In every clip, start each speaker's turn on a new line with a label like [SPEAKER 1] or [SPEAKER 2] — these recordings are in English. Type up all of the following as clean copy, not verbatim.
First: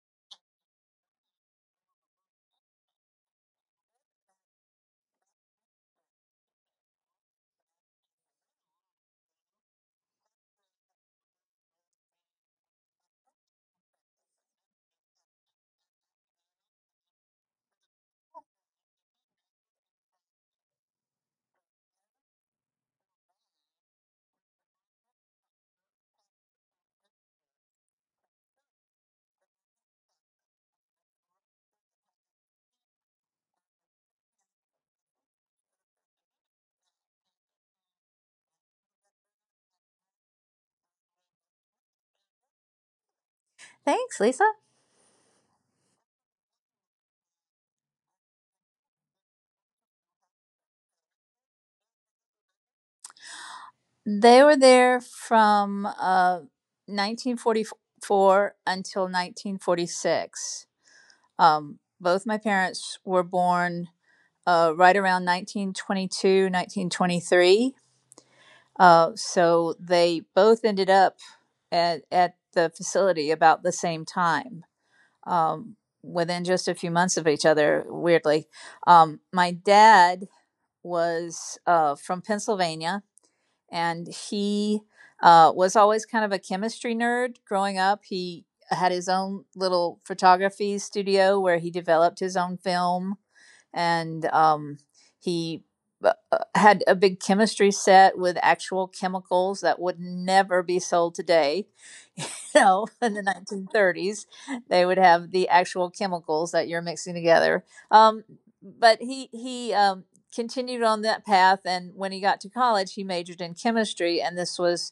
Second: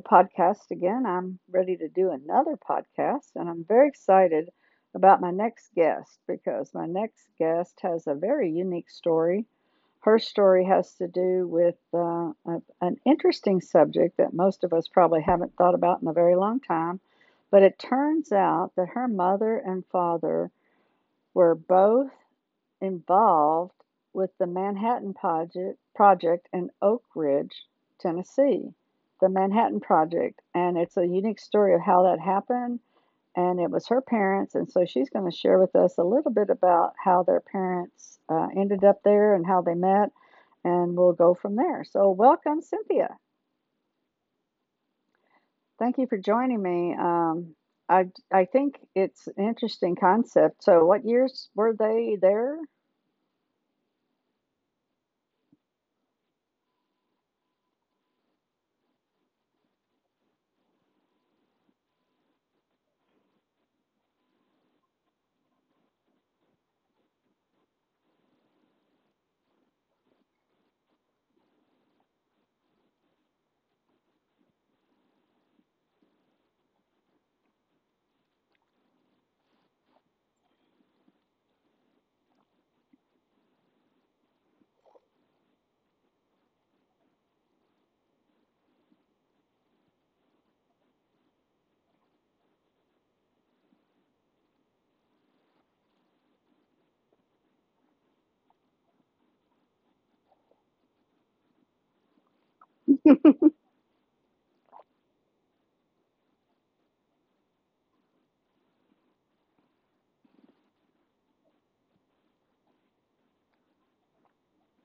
[SPEAKER 1] podcast again. I'm ready to do another podcast, and I'm very excited about my next guest because my next guest has a very unique story. Her story has to do with an interesting subject that most of us probably haven't thought about in a very long time. But it turns out that her mother and father were both involved with the Manhattan Project in Oak Ridge, Tennessee. The Manhattan Project, and it's a unique story of how that happened. And it was her parents, and so she's going to share with us a little bit about how their parents ended up there and how they met, and we'll go from there. So, welcome, Cynthia.
[SPEAKER 2] Thanks, Lisa.
[SPEAKER 1] Thank you for joining me. I I think it's an interesting concept. So, what years were they there?
[SPEAKER 2] They were there from 1944 until 1946. Both my parents were born right around 1922, 1923. So they both ended up at the facility about the same time, um, within just a few months of each other, weirdly. My dad was from Pennsylvania, and he was always kind of a chemistry nerd growing up. He had his own little photography studio where he developed his own film, and he had a big chemistry set with actual chemicals that would never be sold today. In the 1930s, they would have the actual chemicals that you're mixing together. Um, but he continued on that path, and when he got to college, he majored in chemistry, and this was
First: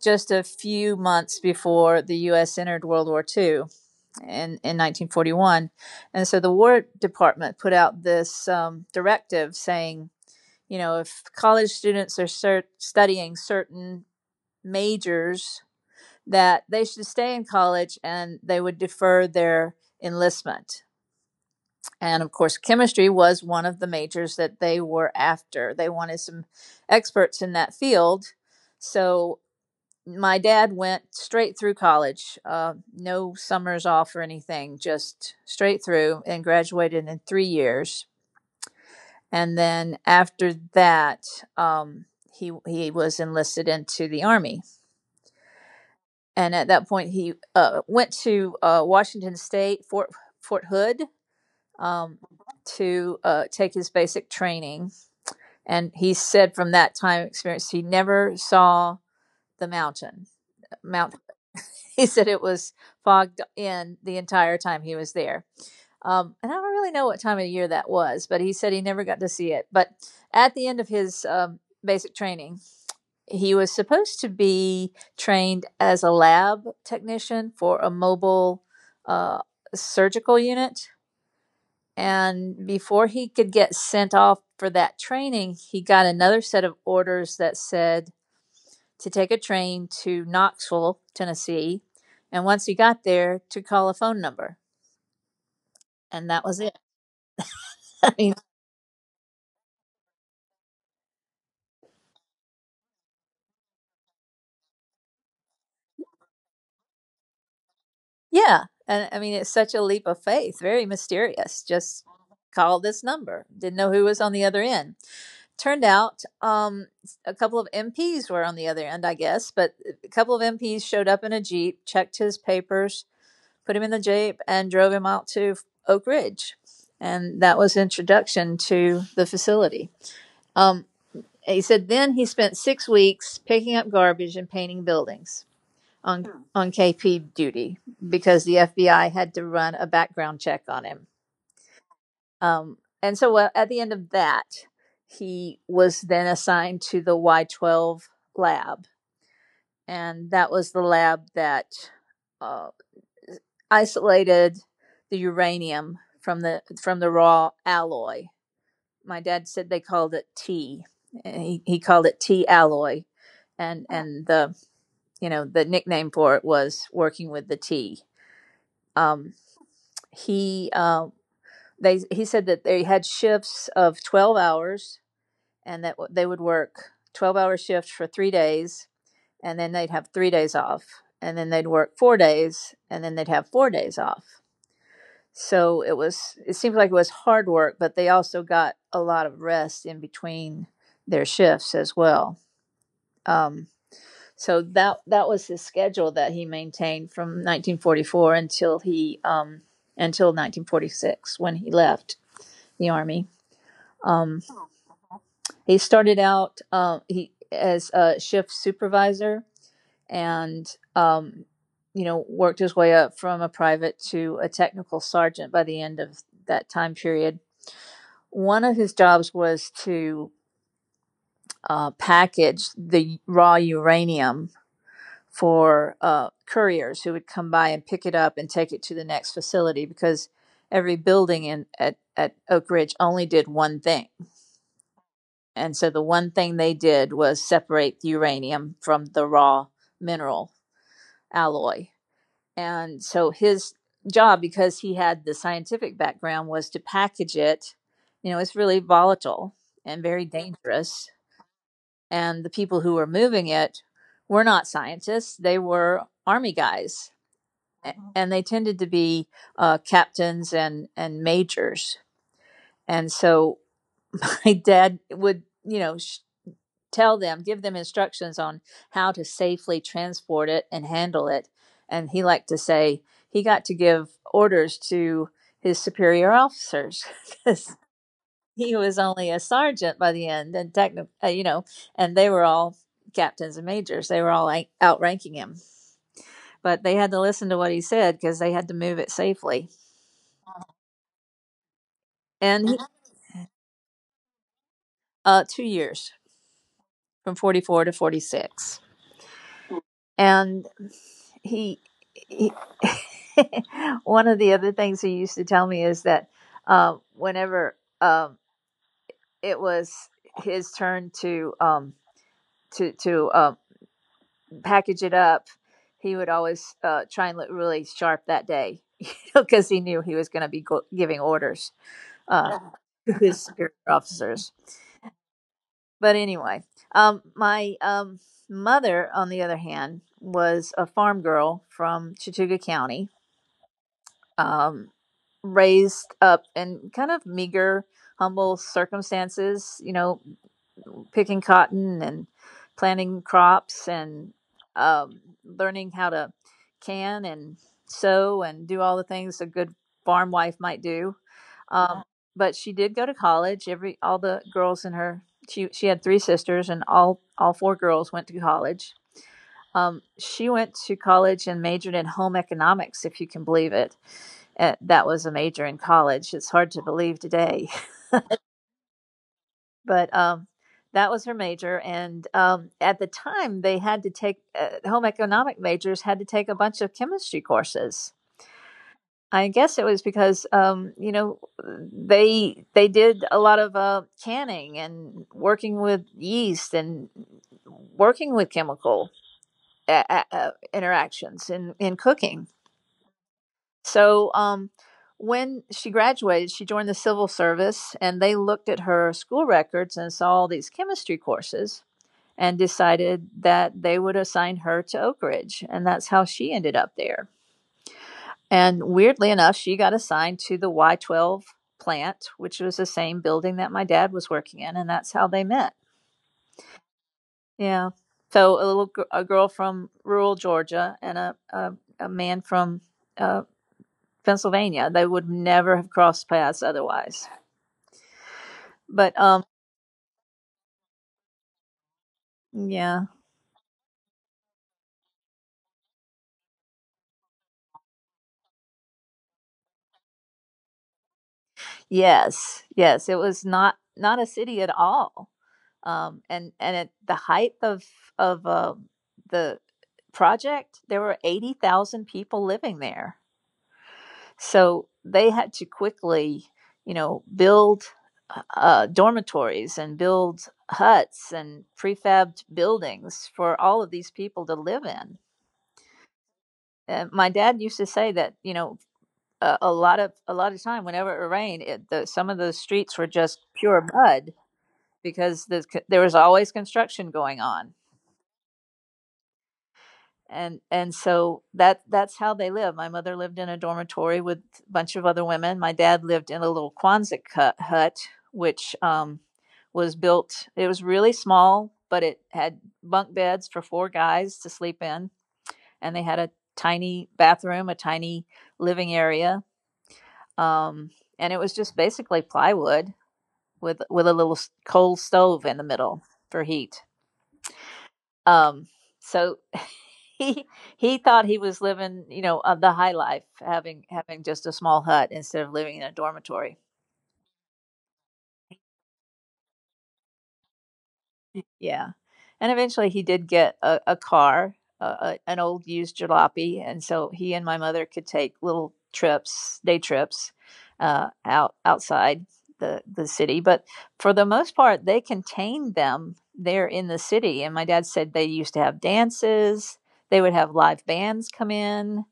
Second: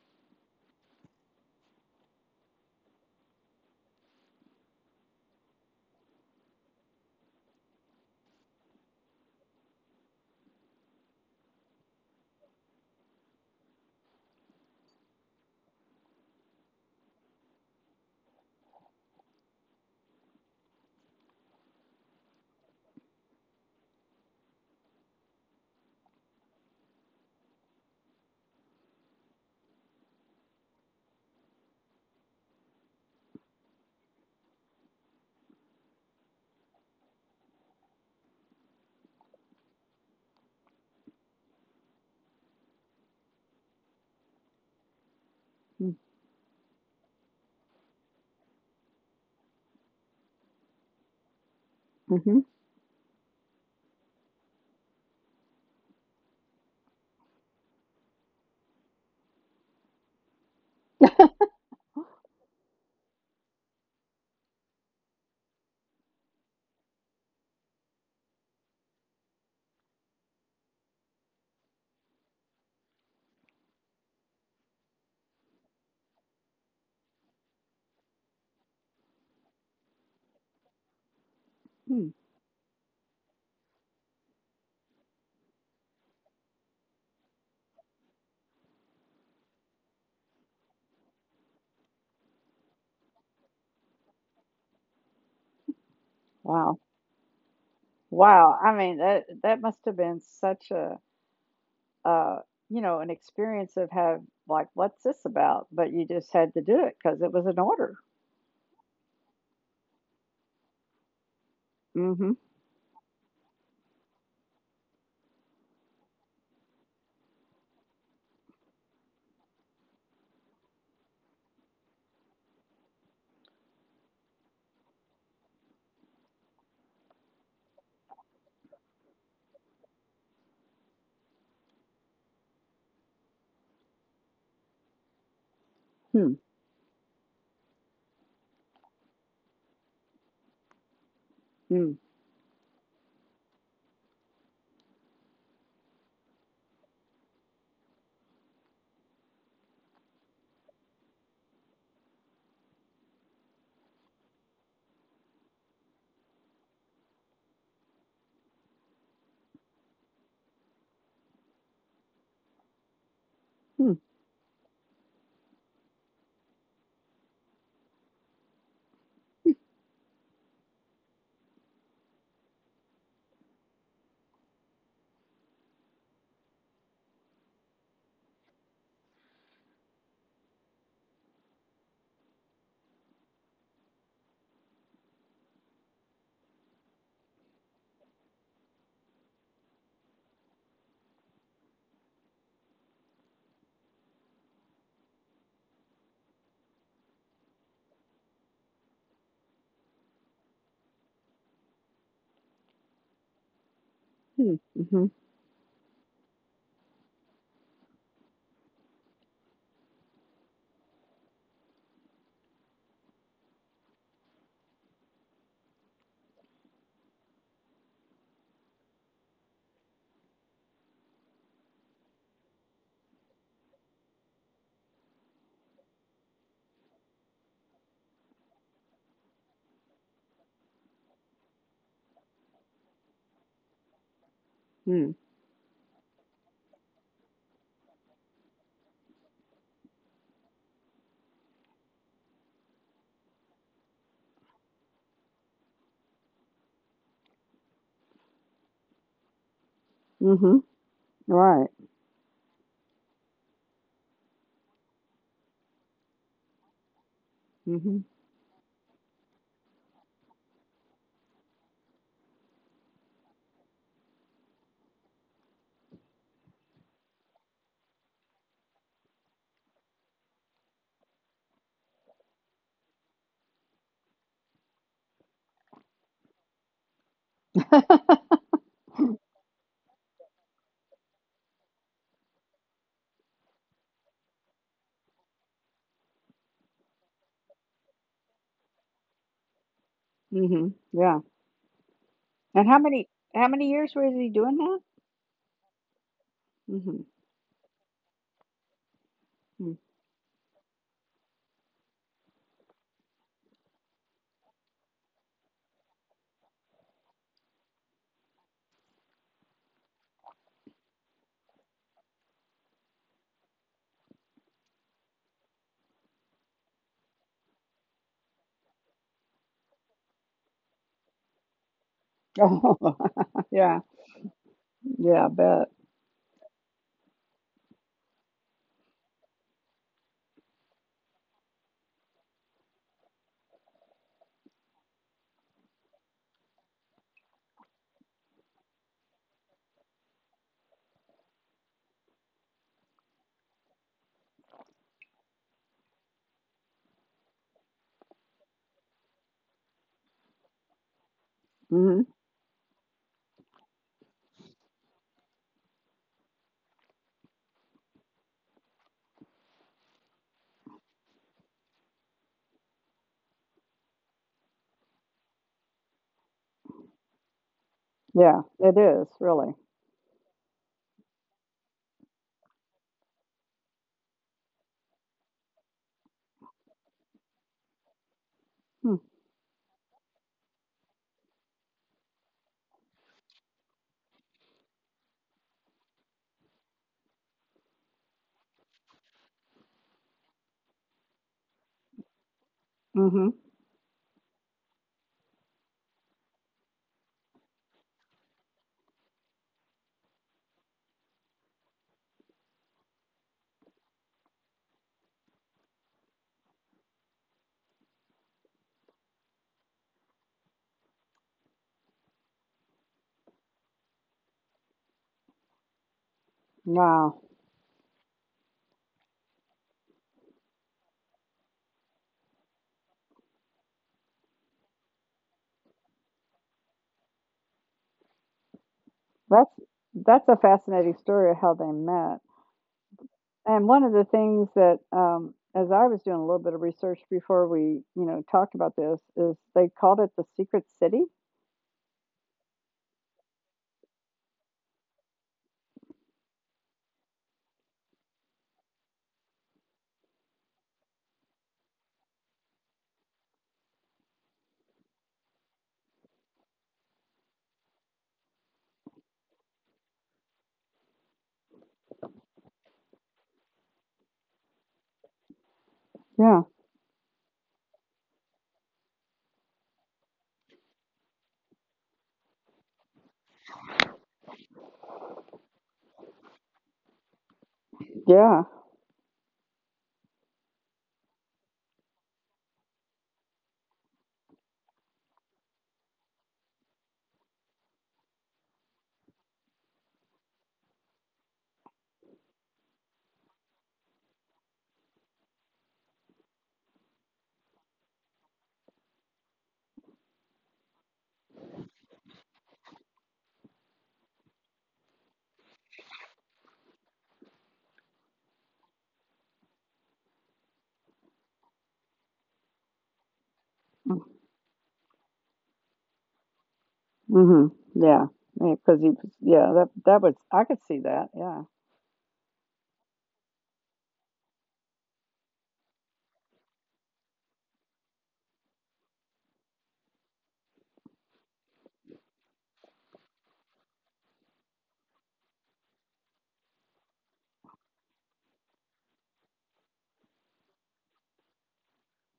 [SPEAKER 2] just a few months before the U.S. entered World War II in 1941. And so the War Department put out this directive saying, if college students are studying certain majors, that they should stay in college and they would defer their enlistment. And of course, chemistry was one of the majors that they were after. They wanted some experts in that field. So my dad went straight through college, no summers off or anything, just straight through and graduated in 3 years. And then after that, um, he was enlisted into the army.
[SPEAKER 1] Hmm.
[SPEAKER 2] And at that point, he went to Washington State, Fort Hood, um,
[SPEAKER 1] Mm-hmm.
[SPEAKER 2] to take his basic training. And he said from that time experience, he never saw the mountain Mount. He said it was fogged in the entire time he was there. And I don't really know what time of year that was, but he said he never got to see it. But at the end of his basic training, he was supposed to be trained as a lab technician for a mobile uh, surgical unit. And before he could get sent off for that training, he got another set of orders that said to take a train to Knoxville, Tennessee. And once you got there, to call a phone number. And that was
[SPEAKER 1] Wow.
[SPEAKER 2] it. I mean,
[SPEAKER 1] Wow, I mean that must have been such a uh you know an experience of have like what's this about? But you just had to do it because it was an order.
[SPEAKER 2] yeah. And I mean, it's such a leap of faith, very mysterious. Just
[SPEAKER 1] Mm-hmm.
[SPEAKER 2] call this number. Didn't know who was on the other end. Turned out a couple of MPs were on the other end, I guess, but a couple of MPs showed up in a Jeep, checked his papers, put him in the Jeep, and drove him out to Oak Ridge. And that was introduction to the facility. Um, he said then he spent 6 weeks picking up garbage and painting buildings on
[SPEAKER 1] Hmm.
[SPEAKER 2] hmm. on KP duty because the FBI had to run a background check on him.
[SPEAKER 1] Hmm.
[SPEAKER 2] And so at the end of that, he was then assigned to the Y12 lab, and that was the lab that uh, isolated the uranium from the raw alloy. My dad said they called it T. He called it T alloy, and
[SPEAKER 1] Hmm.
[SPEAKER 2] and the, you know, the nickname for it was working with the T. Um, he they he said that they had shifts of 12 hours, and that they would work 12-hour shifts for 3 days, and then they'd have 3 days off, and then they'd work 4 days, and then they'd have 4 days off. So it seemed like it was hard work, but they also got a lot of rest in between their shifts as well. Um, So that that was his schedule that he maintained from 1944 until he until 1946 when he left the army. Um,
[SPEAKER 1] Hmm. Mm-hmm.
[SPEAKER 2] he started out he as a shift supervisor, and um, worked his way up from a private to a technical sergeant by the end of that time period. One of his jobs was to package the raw uranium for couriers who would come by and pick it up and take it to the next facility, because every building at Oak Ridge only did one thing.
[SPEAKER 1] Hmm.
[SPEAKER 2] And so the one thing they did was separate the uranium from the raw mineral alloy. And so his job, because he had the scientific background, was to package it. It's really volatile and very
[SPEAKER 1] Mm-hmm.
[SPEAKER 2] dangerous.
[SPEAKER 1] Right.
[SPEAKER 2] And the people who were moving it were not scientists, they were army guys, and they tended to be captains and majors. And so my dad would, tell them, give them instructions on how to safely transport it and handle it. And he liked to say he got to give orders to his superior officers because
[SPEAKER 1] Mm-hmm.
[SPEAKER 2] he was only a sergeant by the end, and techni- you know, and they were all captains and majors. They were all, like, outranking him, but they had to listen to what he said because they had to move it safely.
[SPEAKER 1] Mm-hmm. Yeah. And
[SPEAKER 2] And
[SPEAKER 1] how
[SPEAKER 2] he,
[SPEAKER 1] many how many years was he doing
[SPEAKER 2] 2 years,
[SPEAKER 1] that? Mm-hmm.
[SPEAKER 2] from 44 to 46.
[SPEAKER 1] Mm.
[SPEAKER 2] And he, he one of the other things he used to tell me is that whenever it was his turn to to to uh, package it up, he would always try and look really sharp that day because he knew he was going to be giving orders uh,
[SPEAKER 1] Oh.
[SPEAKER 2] to his superior
[SPEAKER 1] Yeah.
[SPEAKER 2] officers.
[SPEAKER 1] Yeah. I bet.
[SPEAKER 2] But anyway, my mother, on the other hand, was a farm girl from Chattooga County, um, raised up in kind of meager, humble circumstances. You know, picking cotton and planting crops, and learning how to can and sew and do all the things a good farm wife might do.
[SPEAKER 1] Mm-hmm.
[SPEAKER 2] Um, but she did go to college. Every all the girls in her she had three sisters, and all four girls went to college. She went to college and majored in home economics, if you can believe it. That was a major in college. It's hard to believe today,
[SPEAKER 1] Yeah. It is really.
[SPEAKER 2] but that was her major. And at the time, they had to take home economic majors had to take a bunch of chemistry courses.
[SPEAKER 1] Hmm.
[SPEAKER 2] I guess it was because they did a lot of canning and working with yeast and working with chemical interactions in cooking.
[SPEAKER 1] Mm-hmm.
[SPEAKER 2] So when she graduated, she joined the civil service, and they looked at her school records and saw all these chemistry courses and decided that they would assign her to Oak Ridge. And that's how she ended up there. And weirdly enough, she got assigned to the Y12 plant, which was the same building that my dad was working in. And that's how they met.
[SPEAKER 1] Wow.
[SPEAKER 2] Yeah. So a girl from rural Georgia, and a man from uh, Pennsylvania. They would never have crossed paths otherwise. But
[SPEAKER 1] That's that's a fascinating story of how they met.
[SPEAKER 2] yeah.
[SPEAKER 1] And one of the things that, as I was doing a little bit of research before we talked about this, is they called it the Secret City.
[SPEAKER 2] Yes, yes, it was not a city at all, and at the height of the project, there were 80,000 people living there. So they had to quickly, build dormitories and build huts and prefabbed buildings for all of these people to live in.
[SPEAKER 1] Yeah.
[SPEAKER 2] And my dad used to say that, a lot of time whenever it rained, some of those streets were just pure mud because, there was always construction going on.
[SPEAKER 1] Mm-hmm.
[SPEAKER 2] And so that's how they live. My mother lived in a dormitory with a bunch of other women. My dad lived in a little Quonset hut, which, was built. It was really small, but it had bunk beds for four guys to sleep in, and they had a tiny bathroom, a tiny living area, um, and it was just basically plywood, with a little coal stove in the middle for heat. Um, so he he thought he was living, the high life, having just a small hut instead of living in a dormitory.
[SPEAKER 1] Yeah. Hmm. Yeah, because he, yeah, that was I could see that. Yeah.
[SPEAKER 2] Yeah, and eventually he did get a car, an old used jalopy, and so he and my mother could take little trips, day trips, outside the city. But for the most part, they contained them there in the city. And my dad said they used to have dances. They would have live bands come in.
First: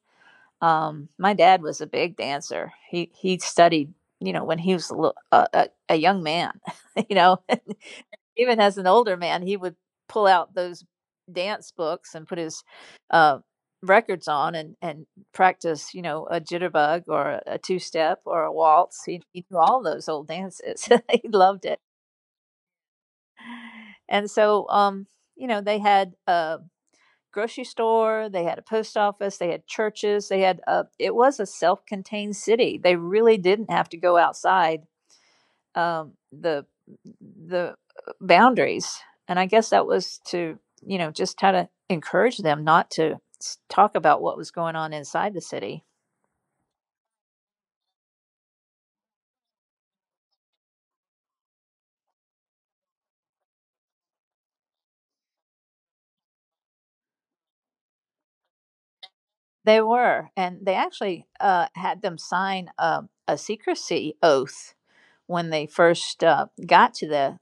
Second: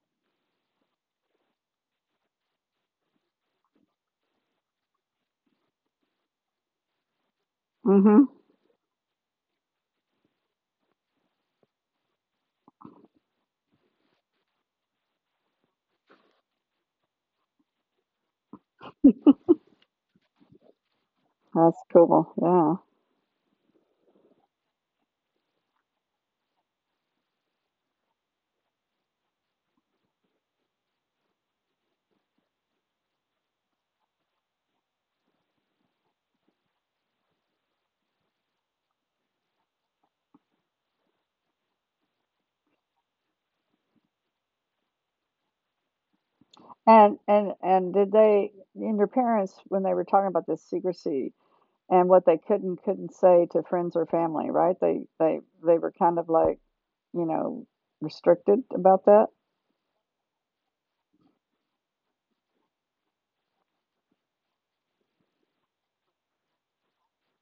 [SPEAKER 2] My dad was a big dancer. He studied, when he was a young man. you know,
[SPEAKER 1] Hmm.
[SPEAKER 2] Even as an older man, he would pull out those dance books and put his uh, records on, and practice, a jitterbug or a two step or a waltz. He knew all those old dances. He loved it.
[SPEAKER 1] That's cool. Yeah.
[SPEAKER 2] And so, you know, they had grocery store, they had a post office, they had churches, they had a, it was a self-contained city. They really didn't have to go outside um, the the boundaries. And I guess that was to, you know, just try to encourage them not to talk about what was going on inside the city.
[SPEAKER 1] And did they and your parents when they were talking about this secrecy and what they could and couldn't say to friends or family, right? They were kind of like you know, restricted about that?
[SPEAKER 2] They were, and they actually had them sign a secrecy oath when they first got to the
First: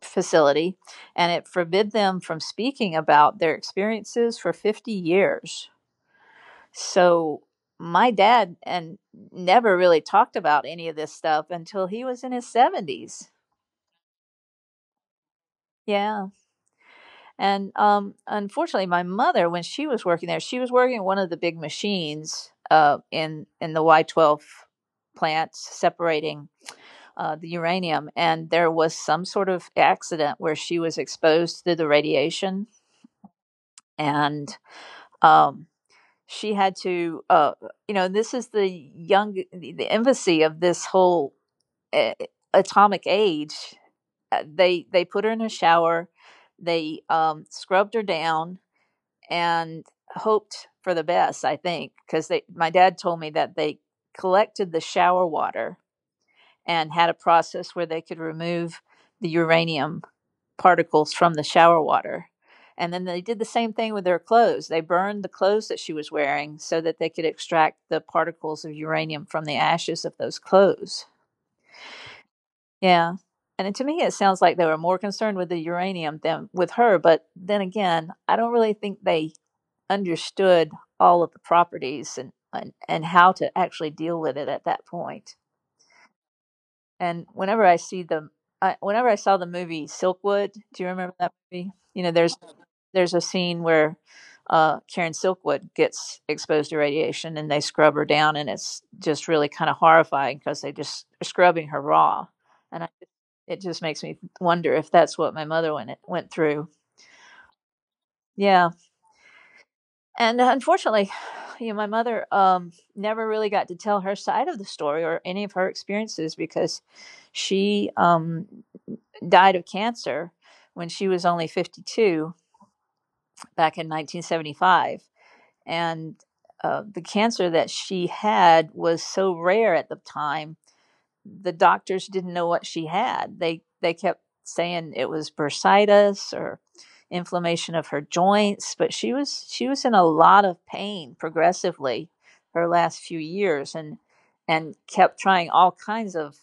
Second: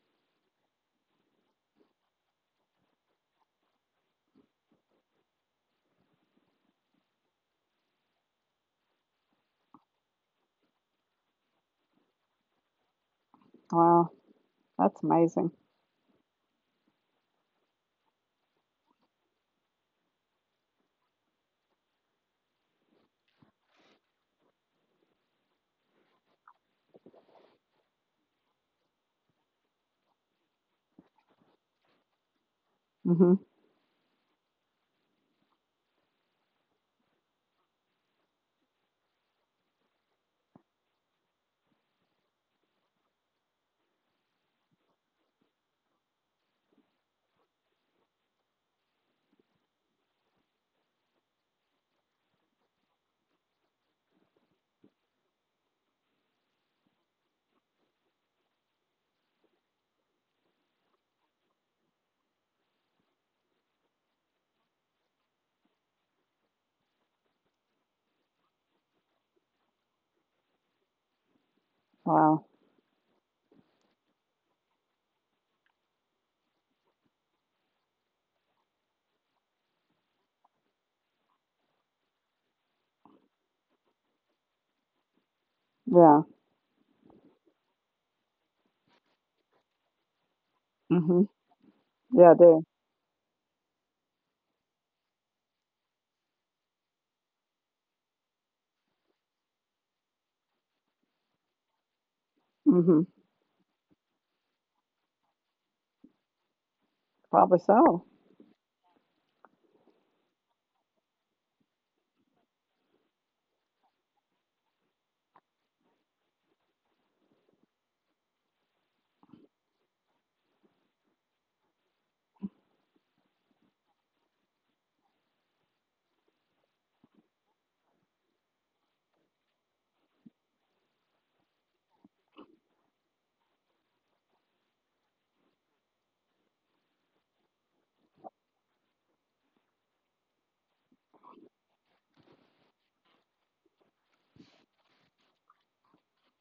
[SPEAKER 2] facility, and it forbid them from speaking about their experiences for 50 years. So my dad and never really talked about any of this stuff until he was in his 70s.
[SPEAKER 1] Wow, that's amazing.
[SPEAKER 2] Yeah. And unfortunately, my mother, when she was working there, she was working at one of the big machines in the Y12 plant, separating the uranium, and there was some sort of accident where she was exposed to the radiation.
[SPEAKER 1] Mhm.
[SPEAKER 2] And um she had to you know, this is the young the infancy of this whole uh, atomic age. They put her in a shower, they scrubbed her down, and hoped for the best, I think, because they, my dad told me that they collected the shower water and had a process where they could remove the uranium particles from the shower water. And then they did the same thing with their clothes. They burned the clothes that she was wearing so that they could extract the particles of uranium from the ashes of those clothes.
[SPEAKER 1] Wow.
[SPEAKER 2] Yeah. And to me, it sounds like they were more concerned with the uranium than with her. But then again, I don't really think they understood all of the properties and, how to actually deal with it at that point.
[SPEAKER 1] Yeah.
[SPEAKER 2] And whenever I see whenever I saw the movie Silkwood, do you remember
[SPEAKER 1] Mhm.
[SPEAKER 2] that movie? You know,
[SPEAKER 1] Yeah, I do.
[SPEAKER 2] there's a scene where Karen Silkwood gets exposed to radiation and they scrub her down, and it's just really kind of horrifying because they just are scrubbing her raw, and
[SPEAKER 1] Mhm.
[SPEAKER 2] it just makes me wonder if that's what my mother went through.
[SPEAKER 1] Probably so.
[SPEAKER 2] Yeah, and unfortunately, you know, my mother never really got to tell her side of the story or any of her experiences because she died of cancer when she was only 52, back in 1975. And the cancer that she had was so rare at the time, the doctors didn't know what she had. They kept saying it was bursitis or inflammation of her joints, but she was in a lot of pain progressively her last few years, and kept trying all kinds of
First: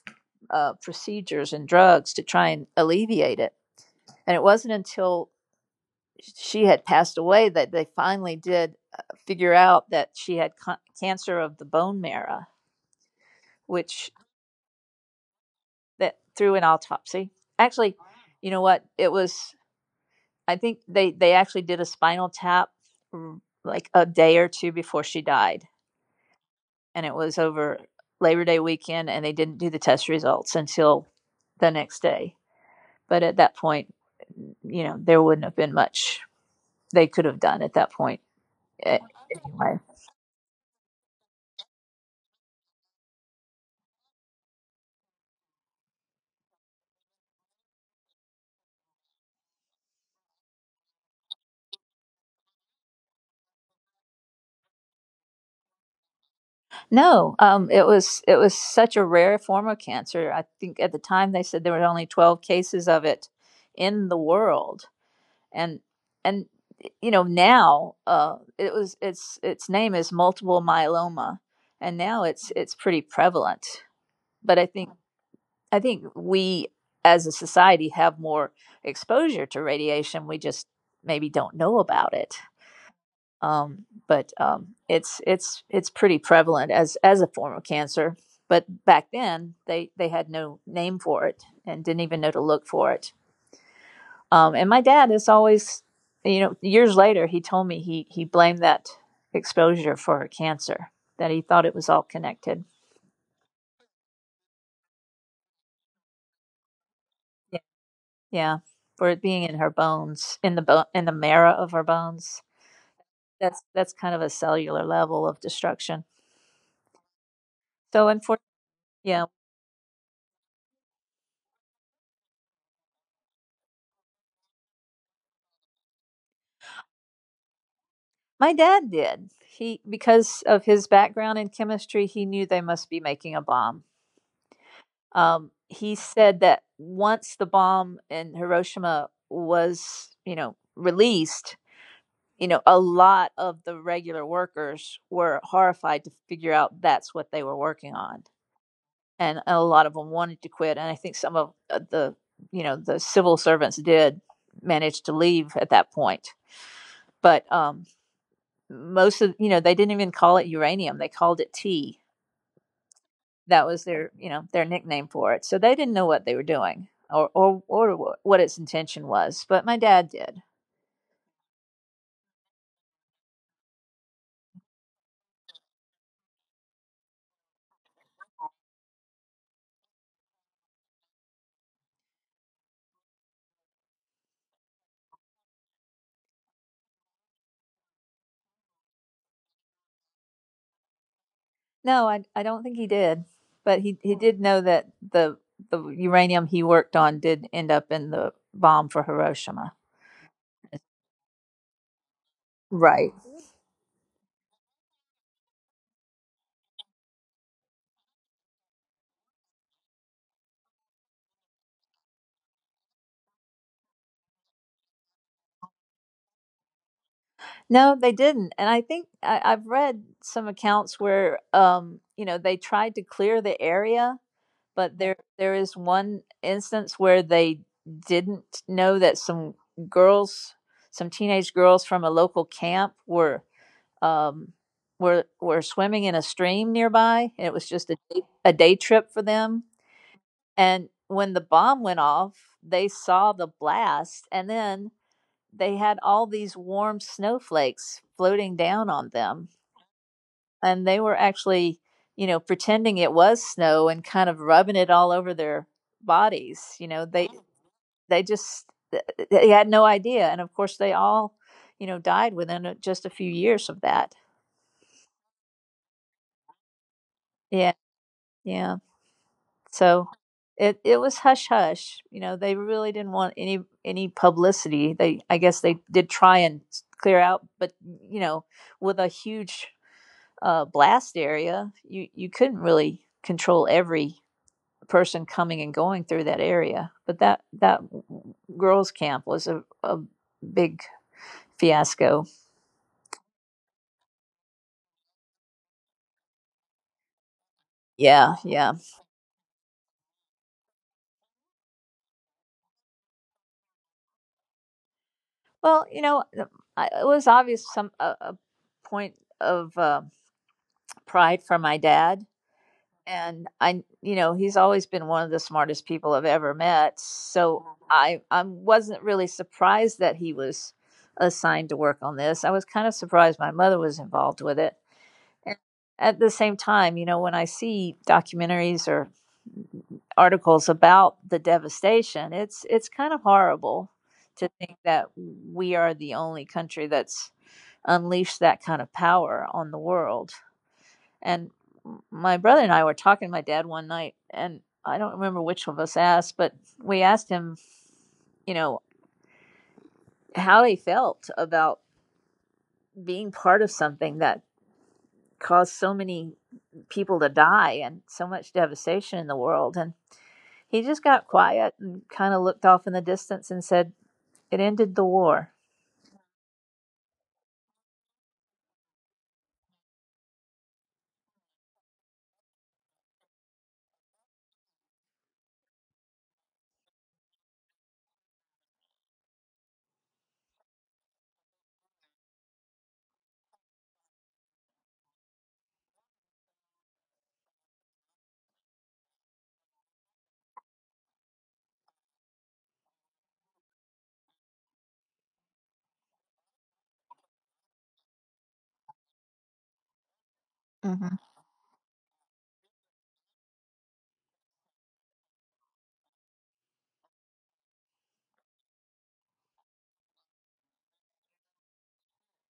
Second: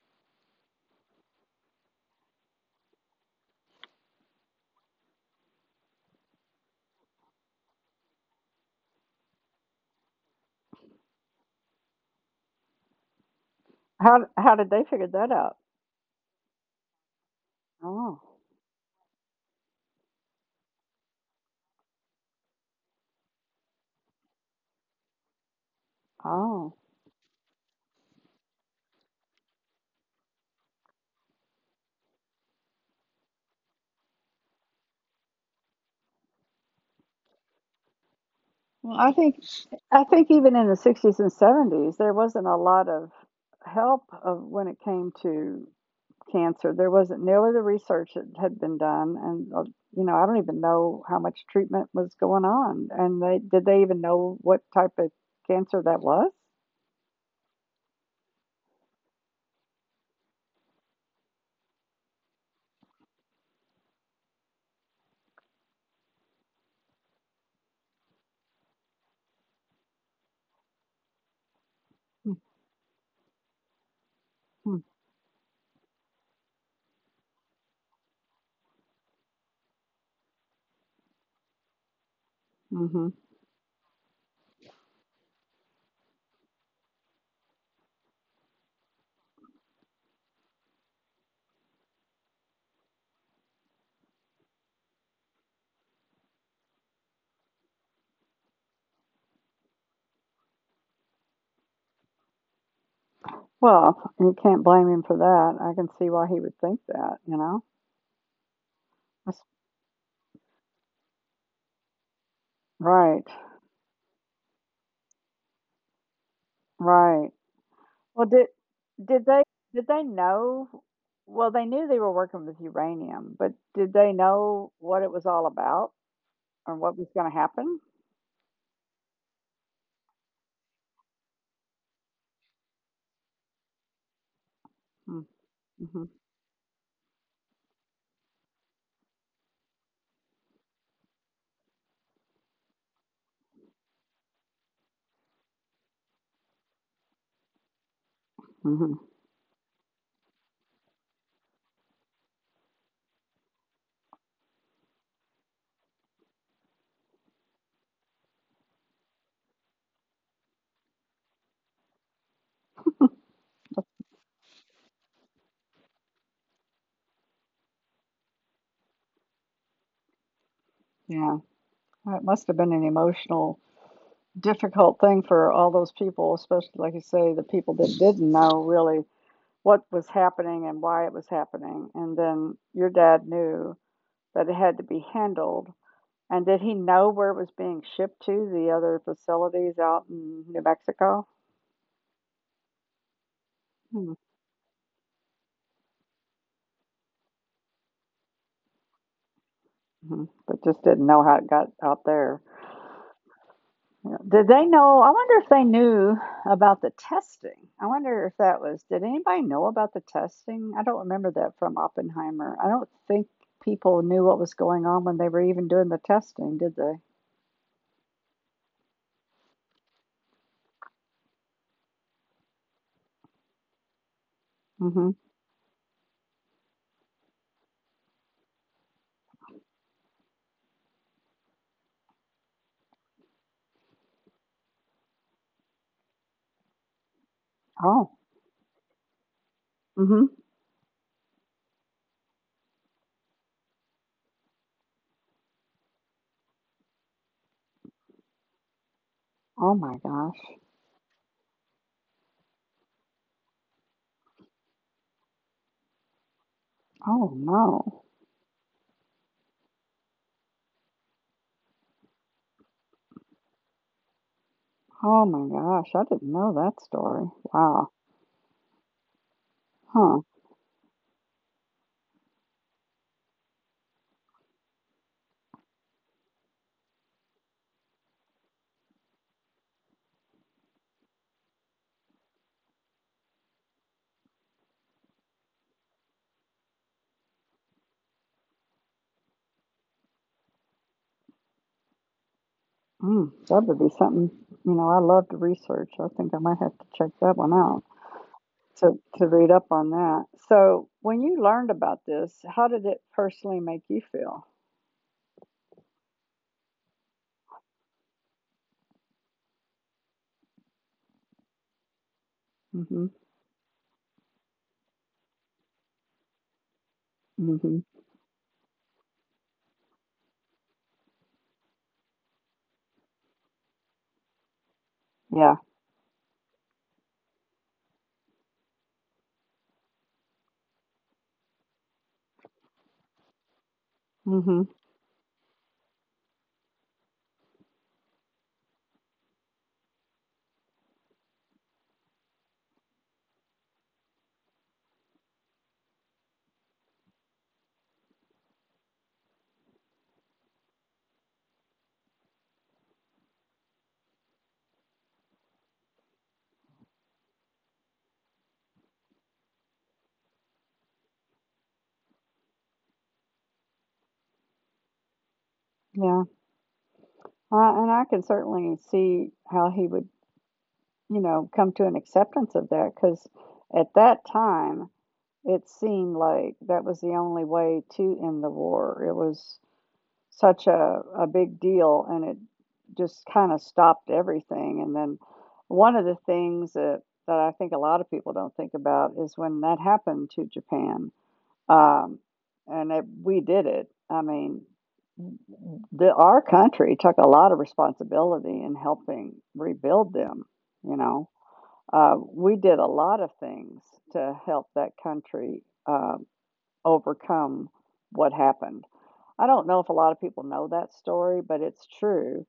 [SPEAKER 2] procedures and drugs to try and alleviate it. And it wasn't until she had passed away that they finally did figure out that she had cancer of the bone marrow, which
[SPEAKER 1] How did they figure that out?
[SPEAKER 2] that through an autopsy. Actually,
[SPEAKER 1] Oh.
[SPEAKER 2] you know what? It was, I think they actually did a spinal tap, like a day or two before she died,
[SPEAKER 1] Oh.
[SPEAKER 2] and it was over Labor Day weekend, and they didn't do the test results until the next day. But at that point, you know, there wouldn't have been much they could have done at that point.
[SPEAKER 1] Well,
[SPEAKER 2] eh,
[SPEAKER 1] I think
[SPEAKER 2] Anyway.
[SPEAKER 1] I think even in the 60s and 70s there wasn't a lot of help of when it came to cancer. There wasn't nearly the research that had been done, and I don't even know how much treatment was going on, and they did they even know what type of cancer that was?
[SPEAKER 2] No, it was such a rare form of cancer. I think at the time they said there were only 12 cases of it in the world, and and you know, now it was its name is multiple myeloma, and now
[SPEAKER 1] Mhm,
[SPEAKER 2] it's pretty prevalent. But I think we as a society have more exposure to radiation. We just maybe don't know about it.
[SPEAKER 1] mhm.
[SPEAKER 2] But it's pretty prevalent as a form of cancer. But back then, they had no name for it and didn't even know to look for it. And my dad is always, you know, years later, he told me he blamed that exposure for cancer, that he thought it was all connected.
[SPEAKER 1] Well, you can't blame him for that. I can see why he would think that, you
[SPEAKER 2] Yeah,
[SPEAKER 1] know?
[SPEAKER 2] yeah, for it
[SPEAKER 1] That's
[SPEAKER 2] being in her bones, in the bone, in the marrow of her bones.
[SPEAKER 1] right.
[SPEAKER 2] That's kind of a cellular level of destruction.
[SPEAKER 1] Right.
[SPEAKER 2] So
[SPEAKER 1] Well,
[SPEAKER 2] unfortunately,
[SPEAKER 1] did
[SPEAKER 2] yeah.
[SPEAKER 1] they did they know, well, they knew they were working with uranium, but did they know what it was all about or what was going to happen?
[SPEAKER 2] My dad did. He, because of his background in chemistry, he knew they must be making a bomb. He
[SPEAKER 1] Mm-hmm.
[SPEAKER 2] said that once the bomb in Hiroshima was, you know, released, you know, a lot of the regular workers were horrified to figure out that's what they were working on.
[SPEAKER 1] Hmm.
[SPEAKER 2] And a lot of them wanted to quit, and I think some of you know, the civil servants did manage to leave at that point. But most of, you know, they didn't even call it uranium; they called it tea. That was their, you know, their nickname for it. So they didn't know what they were doing or or what its intention was. But my dad did.
[SPEAKER 1] Yeah. Well, it must have been an emotional, difficult thing for all those people, especially like you say, the people that didn't know really what was happening and why it was happening. And then your dad knew that it had to be handled. And did he know where it was being shipped to, the other facilities out in New Mexico?
[SPEAKER 2] No, I don't think he did, but he did know that the the uranium he worked on did end up in the bomb for Hiroshima.
[SPEAKER 1] Mm-hmm. But just didn't know how it got out there.
[SPEAKER 2] Right.
[SPEAKER 1] Yeah. Did they know? I wonder if they knew about the testing. I wonder if that was. Did anybody know about the testing? I don't remember that from Oppenheimer. I don't think people knew what was going on when they were even doing the testing, did they?
[SPEAKER 2] No, they didn't. And I think I've read some accounts where, you know, they tried to clear the area, but
[SPEAKER 1] Mm-hmm.
[SPEAKER 2] there is one instance where they didn't know that girls, some teenage girls from a local camp were um, were swimming in a stream nearby, and it was just
[SPEAKER 1] Oh.
[SPEAKER 2] a day trip for them.
[SPEAKER 1] Mm-hmm.
[SPEAKER 2] And when the bomb went off, they saw the blast, and then they had all these warm snowflakes floating down on them,
[SPEAKER 1] Oh my gosh.
[SPEAKER 2] and they were actually, you know, pretending it was snow and kind of rubbing it all over their bodies. You know,
[SPEAKER 1] Oh no.
[SPEAKER 2] they just they had no idea, and of course they all, you know, died within just a few years of that.
[SPEAKER 1] Oh my gosh. I didn't know that story.
[SPEAKER 2] Yeah,
[SPEAKER 1] Wow.
[SPEAKER 2] yeah. So
[SPEAKER 1] Huh.
[SPEAKER 2] it was hush hush. You know, they really didn't want any publicity. They, I guess they did try and clear out, but you know, with a huge blast area, you couldn't really control every person coming and going through that area. But that girls' camp was a big fiasco.
[SPEAKER 1] Mm, that would be something. You know, I love to research. I think I might have to check that one out
[SPEAKER 2] Yeah, yeah.
[SPEAKER 1] to read up on that. So, when you learned about this, how did it personally make you feel?
[SPEAKER 2] Well, you know, it was obvious, a point of pride for my dad,
[SPEAKER 1] Hmm.
[SPEAKER 2] and I, you know, he's always been one of the smartest people I've ever met. So
[SPEAKER 1] Hmm.
[SPEAKER 2] I wasn't really surprised that he was assigned to work on this. I was kind of surprised my mother was involved with it.
[SPEAKER 1] Yeah.
[SPEAKER 2] And at the same time, you know, when I see documentaries or articles about the devastation, it's kind of horrible to
[SPEAKER 1] Hmm.
[SPEAKER 2] think that we are the only country that's unleashed that kind of power on the world. And my brother and I were talking to my dad one night, and I don't remember which of us asked, but we asked him, you know, how he felt about being part of something that caused so many people to die and so much devastation in the world. And he just got quiet and kind of looked off in the distance and said, it ended the war.
[SPEAKER 1] Yeah. And I can certainly see how he would come to an acceptance of that, because at that time, it seemed like that was the only way to end the war. It was such a big deal, and it just kinda stopped everything, and then one of the things that I think a lot of people don't think about is when that happened to Japan, um, and it we did it. I mean, the our country took a lot of responsibility in helping rebuild them, you
[SPEAKER 2] hmm
[SPEAKER 1] know? We did a lot of things to help that country, overcome what happened. I don't know if a lot of people know that story, but it's true.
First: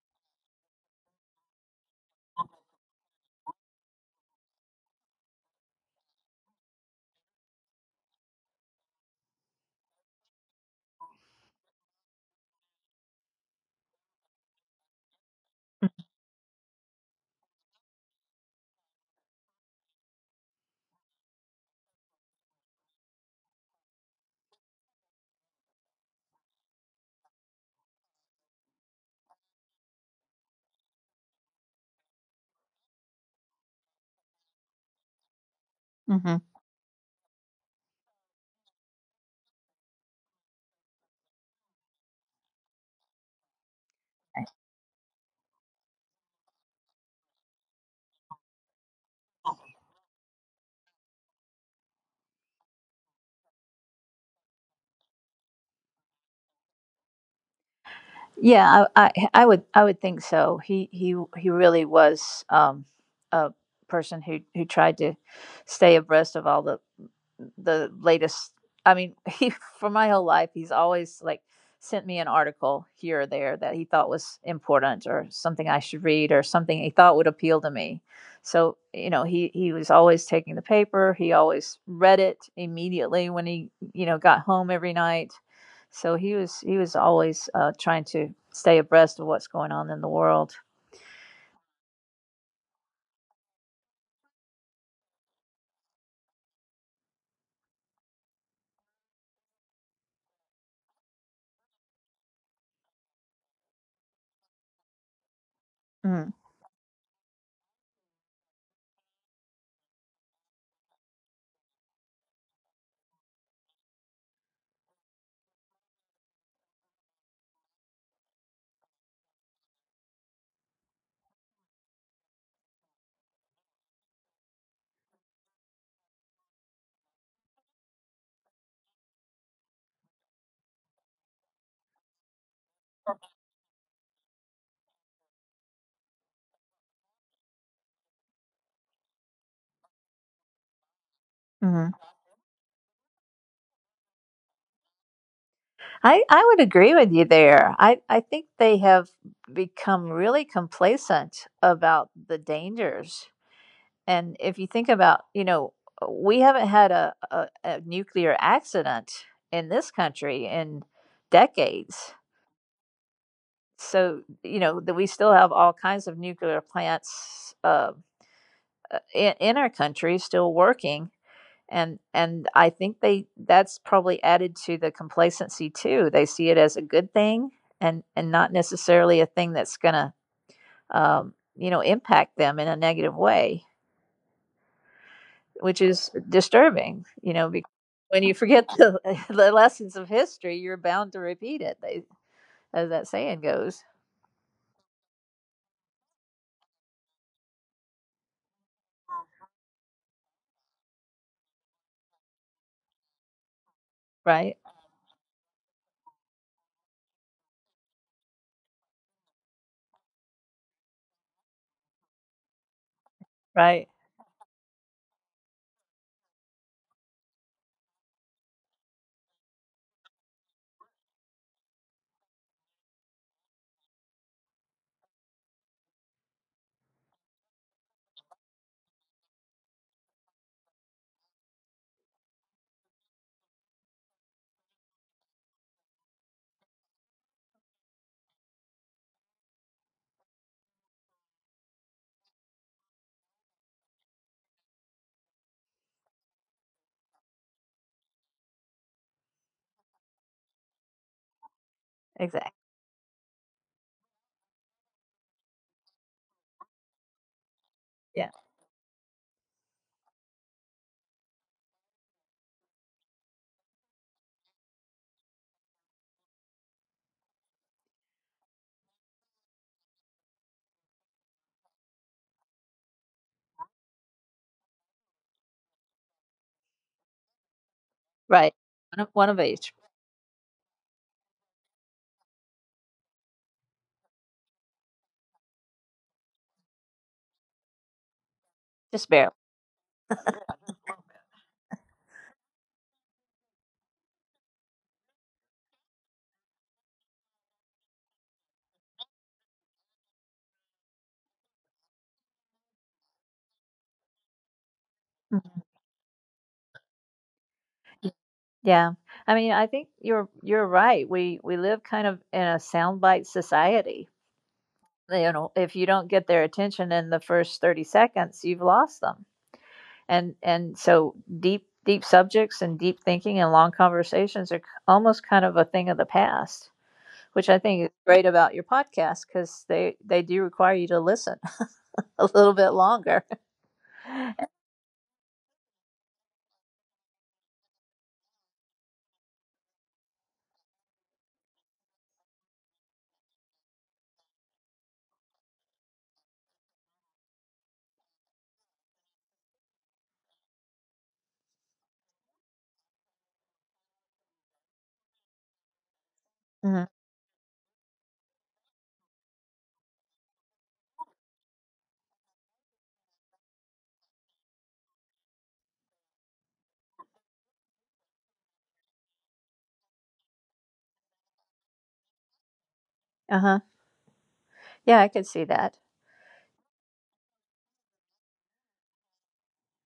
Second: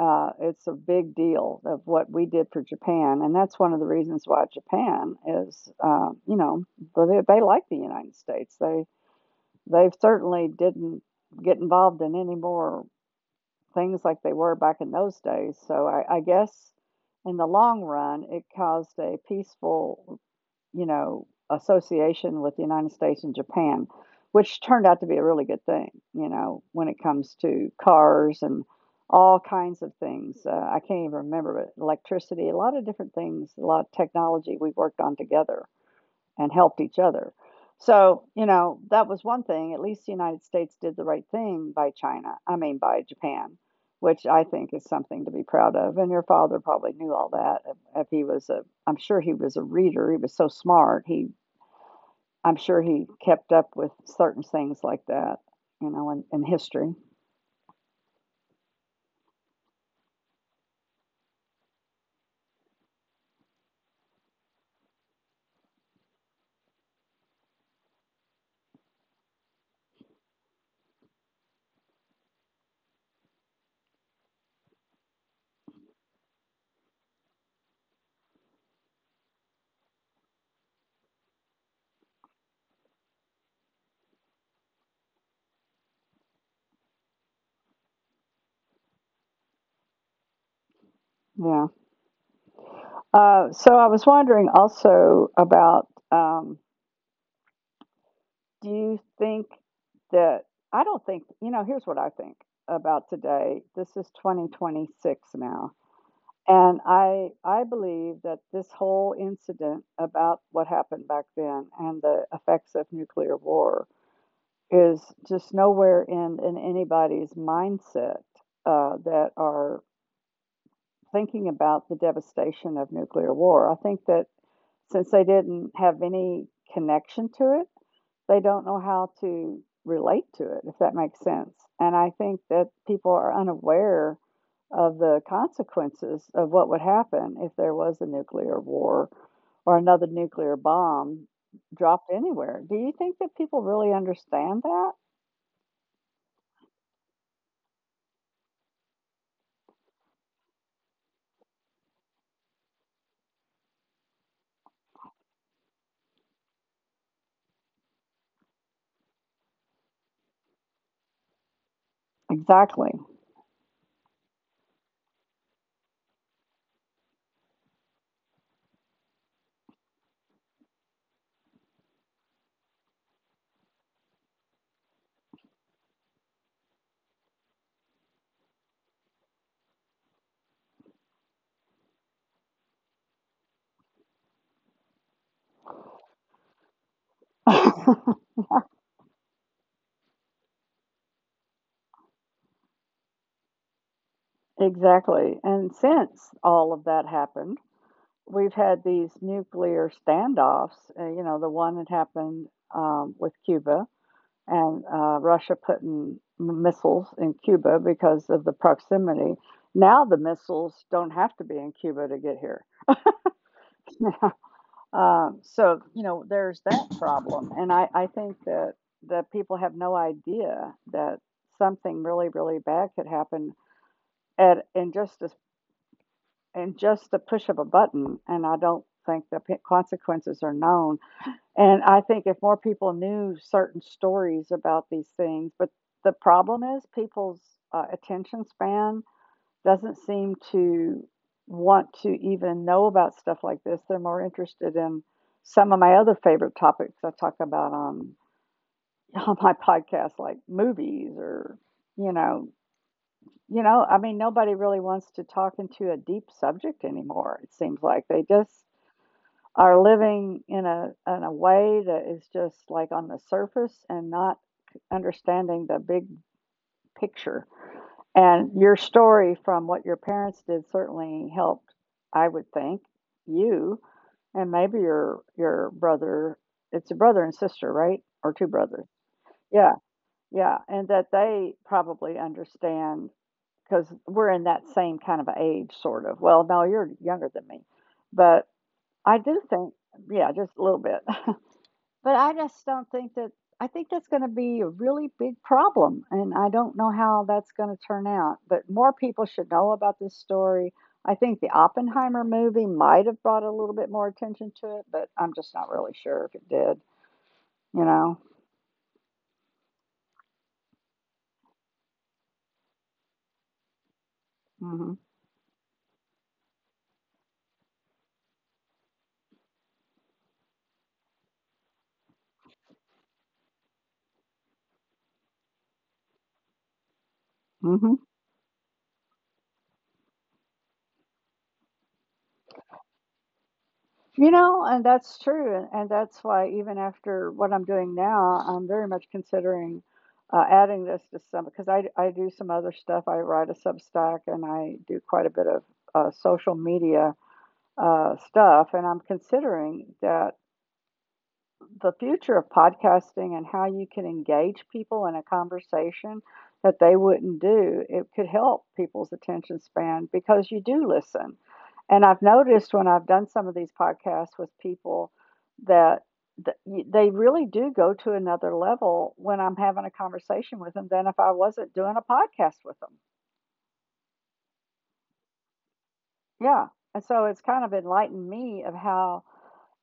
[SPEAKER 1] It's a big deal of what we did for Japan, and that's one of the reasons why Japan is, they like the United States. They certainly didn't get involved in any more things like they were back in those days. So I guess in the long run, it caused a peaceful association with the United States and Japan, which turned out to be a really good thing when it comes to cars and all kinds of things. I can't even remember, but electricity, a lot of different things, a lot of technology we worked on together
[SPEAKER 2] hmm
[SPEAKER 1] and helped each other. So, that was one thing. At least the United States did the right thing by China, I mean, by Japan, which I think is something to be proud of. And your father probably knew all that. If he was a, I'm sure he was a reader. He was so smart. I'm sure he kept up with certain things like that in history.
[SPEAKER 2] Yeah, I would, I would think so. He he really was, a person who tried to stay abreast of all the latest. I mean, he, for my whole life, he's always like sent me an article here or there that he thought was important or something I should read or something he thought would appeal to me. So you know, he was always taking the paper. He always read it immediately when he, you know, got home every night, so he was always trying to stay abreast of what's going on in the world.
[SPEAKER 1] Yeah. So I was wondering also about, do you think that I don't think, here's what I think about today. This is 2026 now,
[SPEAKER 2] Mm,
[SPEAKER 1] and I believe that this whole incident about what happened back then and the effects of nuclear war is just nowhere in anybody's mindset, that are thinking about the devastation of nuclear war. I think that since they didn't have any connection to it, they don't know how to relate to it, if that makes sense. And I think that people are unaware of the consequences of what would happen if there was a nuclear war or another nuclear bomb
[SPEAKER 2] mm-hmm.
[SPEAKER 1] dropped anywhere. Do you think that people really understand that?
[SPEAKER 2] I would agree with you there. I think they have become really complacent about the dangers. And if you think about, you know, we haven't had a nuclear accident in this country in decades.
[SPEAKER 1] Exactly.
[SPEAKER 2] So you know that we still have all kinds of nuclear plants, in our country still working, and I think they, that's probably added to the complacency too. They see it as a good thing, and not necessarily a thing that's gonna, you know, impact them in a negative way, which is disturbing, you know, because when you forget the lessons of history, you're bound to repeat it, they, as that saying goes.
[SPEAKER 1] Exactly. And since all of that happened, we've had these nuclear standoffs. The one that happened with Cuba,
[SPEAKER 2] Right,
[SPEAKER 1] and Russia putting missiles in Cuba because of the proximity. Now the missiles don't have to be in Cuba to get here.
[SPEAKER 2] right,
[SPEAKER 1] So there's that problem, and I think that people have no idea that something really really bad could happen at in just a, in just the push of a button, and I don't think the consequences are known. And I think if more people knew certain stories about these things, but the problem is people's attention span doesn't seem to want to even know about stuff like this. They're more interested in some of my other favorite topics I talk about on on my podcast, like movies or you
[SPEAKER 2] exactly,
[SPEAKER 1] know, I mean, nobody really wants to talk into a deep subject anymore. It seems
[SPEAKER 2] yeah.
[SPEAKER 1] like they just are living in a way that is just like on the surface and not understanding the big picture. And your story from what your parents did certainly helped, I would think, you and maybe your brother. It's a brother and sister, right? Or
[SPEAKER 2] Right.
[SPEAKER 1] two brothers.
[SPEAKER 2] One of each,
[SPEAKER 1] Yeah, yeah. And that they probably understand, because we're in that same kind of age, sort of. Well, no, you're younger than me, but
[SPEAKER 2] just
[SPEAKER 1] I
[SPEAKER 2] barely.
[SPEAKER 1] do think, yeah, just a little bit. But I just don't think that I think that's going to be a really big problem, and I don't know how that's going to turn out. But more people should know about this story. I think the Oppenheimer movie might have brought a little bit more attention to it, but I'm
[SPEAKER 2] Mhm.
[SPEAKER 1] just not really sure if it did. You know.
[SPEAKER 2] Yeah. I mean, I think you're right. We live kind of in a soundbite society.
[SPEAKER 1] Mm hmm.
[SPEAKER 2] You know, if you don't get their attention in the first 30 seconds, you've lost them. And so deep subjects and deep thinking and long conversations are almost kind of a thing of the past, which I think
[SPEAKER 1] Mm
[SPEAKER 2] is
[SPEAKER 1] hmm.
[SPEAKER 2] great about your podcast, cuz they do require you to listen a little bit longer.
[SPEAKER 1] You know, and that's true. And that's why, even after what I'm doing now, I'm very much considering adding this to some, because I do some other stuff. I write a Substack and I do quite a bit of social media stuff. And I'm considering that the future of podcasting and how you can engage people in a conversation that
[SPEAKER 2] Mhm.
[SPEAKER 1] they wouldn't do, it could help people's attention span because you do listen. And I've noticed when I've done some of these podcasts with people that they really do go to another level when I'm having a conversation with them than if I wasn't doing a podcast with them.
[SPEAKER 2] Uh-huh. Yeah, I could see that.
[SPEAKER 1] Yeah. And so it's kind of enlightened me. of how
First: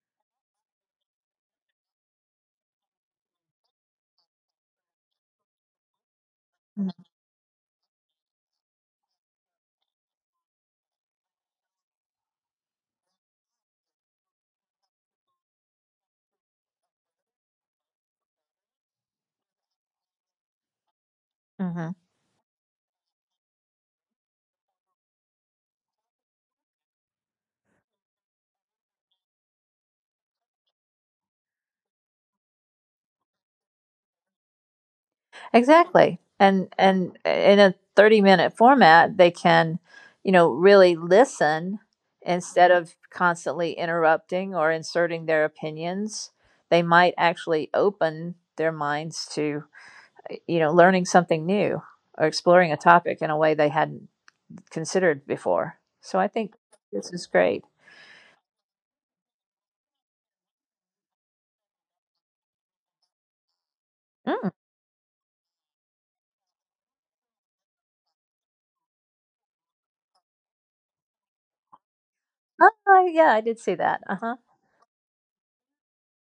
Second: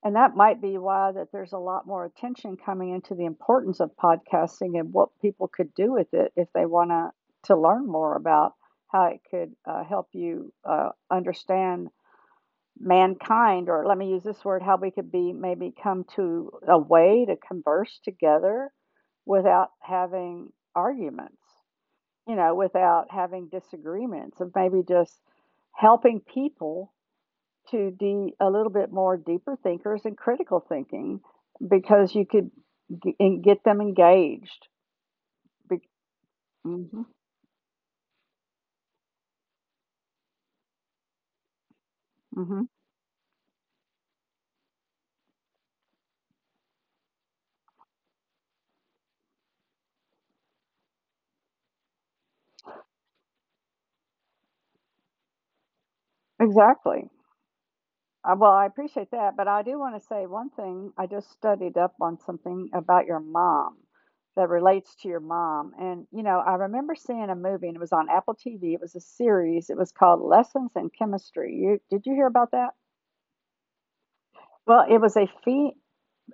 [SPEAKER 1] And that might be why that there's a lot more attention coming into the importance of podcasting, and what people could do with it if they want
[SPEAKER 2] Mhm.
[SPEAKER 1] to learn more about how it could help you understand mankind, or let me use this word, how we could be, maybe come to a way to converse together without having arguments,
[SPEAKER 2] Mhm.
[SPEAKER 1] you know, without having disagreements, and maybe just helping people to the a little bit more deeper thinkers, and critical thinking, because you could and get them engaged. Be-
[SPEAKER 2] Exactly.
[SPEAKER 1] hmm.
[SPEAKER 2] And in a 30-minute format, they can, you know, really listen
[SPEAKER 1] Hmm.
[SPEAKER 2] instead of constantly interrupting or inserting their opinions. They might actually open their minds to, you know, learning something new or exploring a topic in a way they hadn't considered before. So I think
[SPEAKER 1] Exactly.
[SPEAKER 2] this is great.
[SPEAKER 1] Well, I appreciate that, but I do want to say one thing. I just studied up on something about your mom that
[SPEAKER 2] Mm.
[SPEAKER 1] relates to your mom. And I remember seeing a movie, and it was on Apple TV. It was a series. It was called Lessons in Chemistry. Did you hear about that?
[SPEAKER 2] Oh, yeah, I did see that. Uh-huh.
[SPEAKER 1] Well, it was a fe-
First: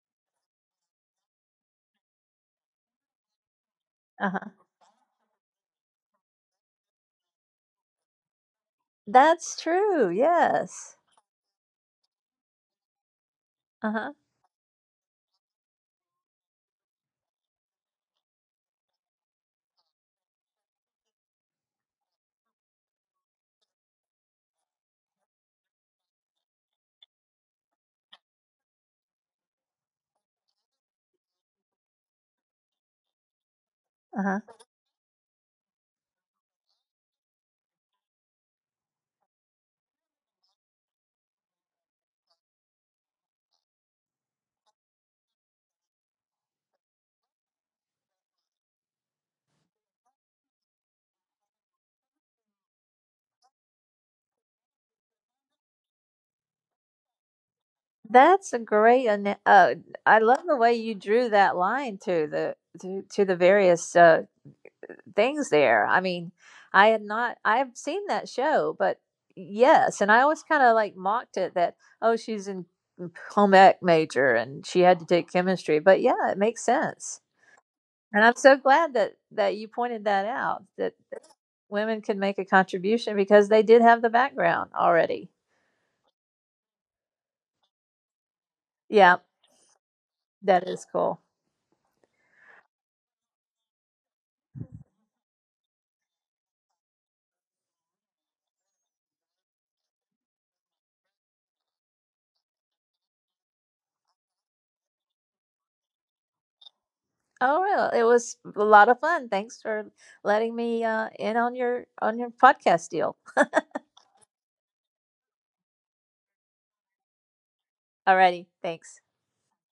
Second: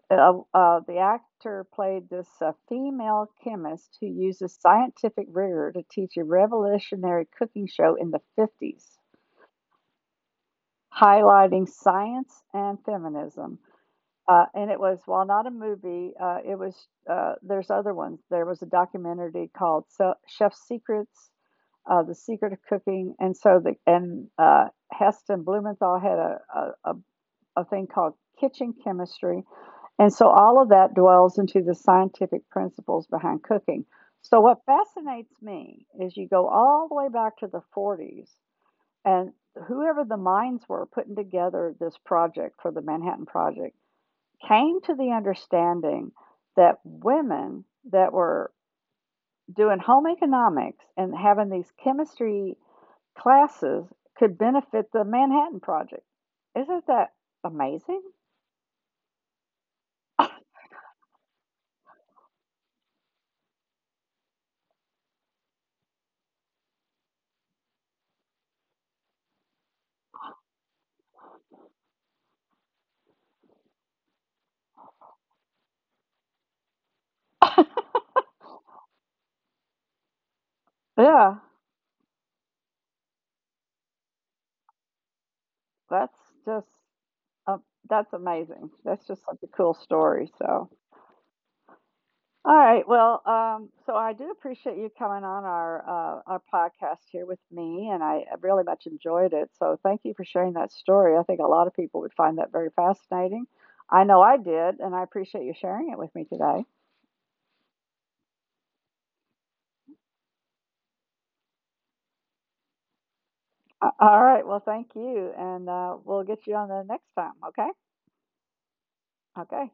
[SPEAKER 1] uh, uh, the actor played this female chemist who uses
[SPEAKER 2] Uh-huh.
[SPEAKER 1] scientific rigor to teach a revolutionary cooking show in the 50s,
[SPEAKER 2] That's true. Yes.
[SPEAKER 1] highlighting science and feminism.
[SPEAKER 2] Uh-huh.
[SPEAKER 1] And it was, while not a movie, it was, there's other ones. There was a documentary called Chef's Secrets, The Secret of Cooking. And so, the, and Heston Blumenthal had a, a, a thing called Kitchen Chemistry. And so all of that dwells into the scientific principles behind cooking. So
[SPEAKER 2] Uh-huh.
[SPEAKER 1] what fascinates me is you go all the way back to the 40s, and whoever the minds were putting together this project for the Manhattan Project came to the understanding that women that were doing home economics and having these chemistry classes could benefit the Manhattan Project. Isn't that amazing?
[SPEAKER 2] That's a great. I love the way you drew that line to to the various things there. I mean, I had not. I have seen that show, but yes, and I always kind of like mocked it that oh, she's in home ec major and she had to take chemistry. But yeah, it makes sense, and I'm so glad that you pointed that out, that
[SPEAKER 1] Yeah,
[SPEAKER 2] women can make a contribution because they did have the background already.
[SPEAKER 1] that's just Oh, that's amazing. That's
[SPEAKER 2] Yeah,
[SPEAKER 1] just such a cool story,
[SPEAKER 2] that
[SPEAKER 1] so,
[SPEAKER 2] is cool.
[SPEAKER 1] all right, well, so I do appreciate you coming on our podcast here with me, and I really much enjoyed it, so thank you for sharing that story. I think a lot of people would find that very fascinating. I know I did, and I appreciate you sharing it with me today.
[SPEAKER 2] Oh, well, it was a lot of fun. Thanks for letting me in on your podcast deal.
[SPEAKER 1] A all right, well, thank you, and, we'll get you on the next time, okay?
[SPEAKER 2] Alrighty, thanks.
[SPEAKER 1] Okay.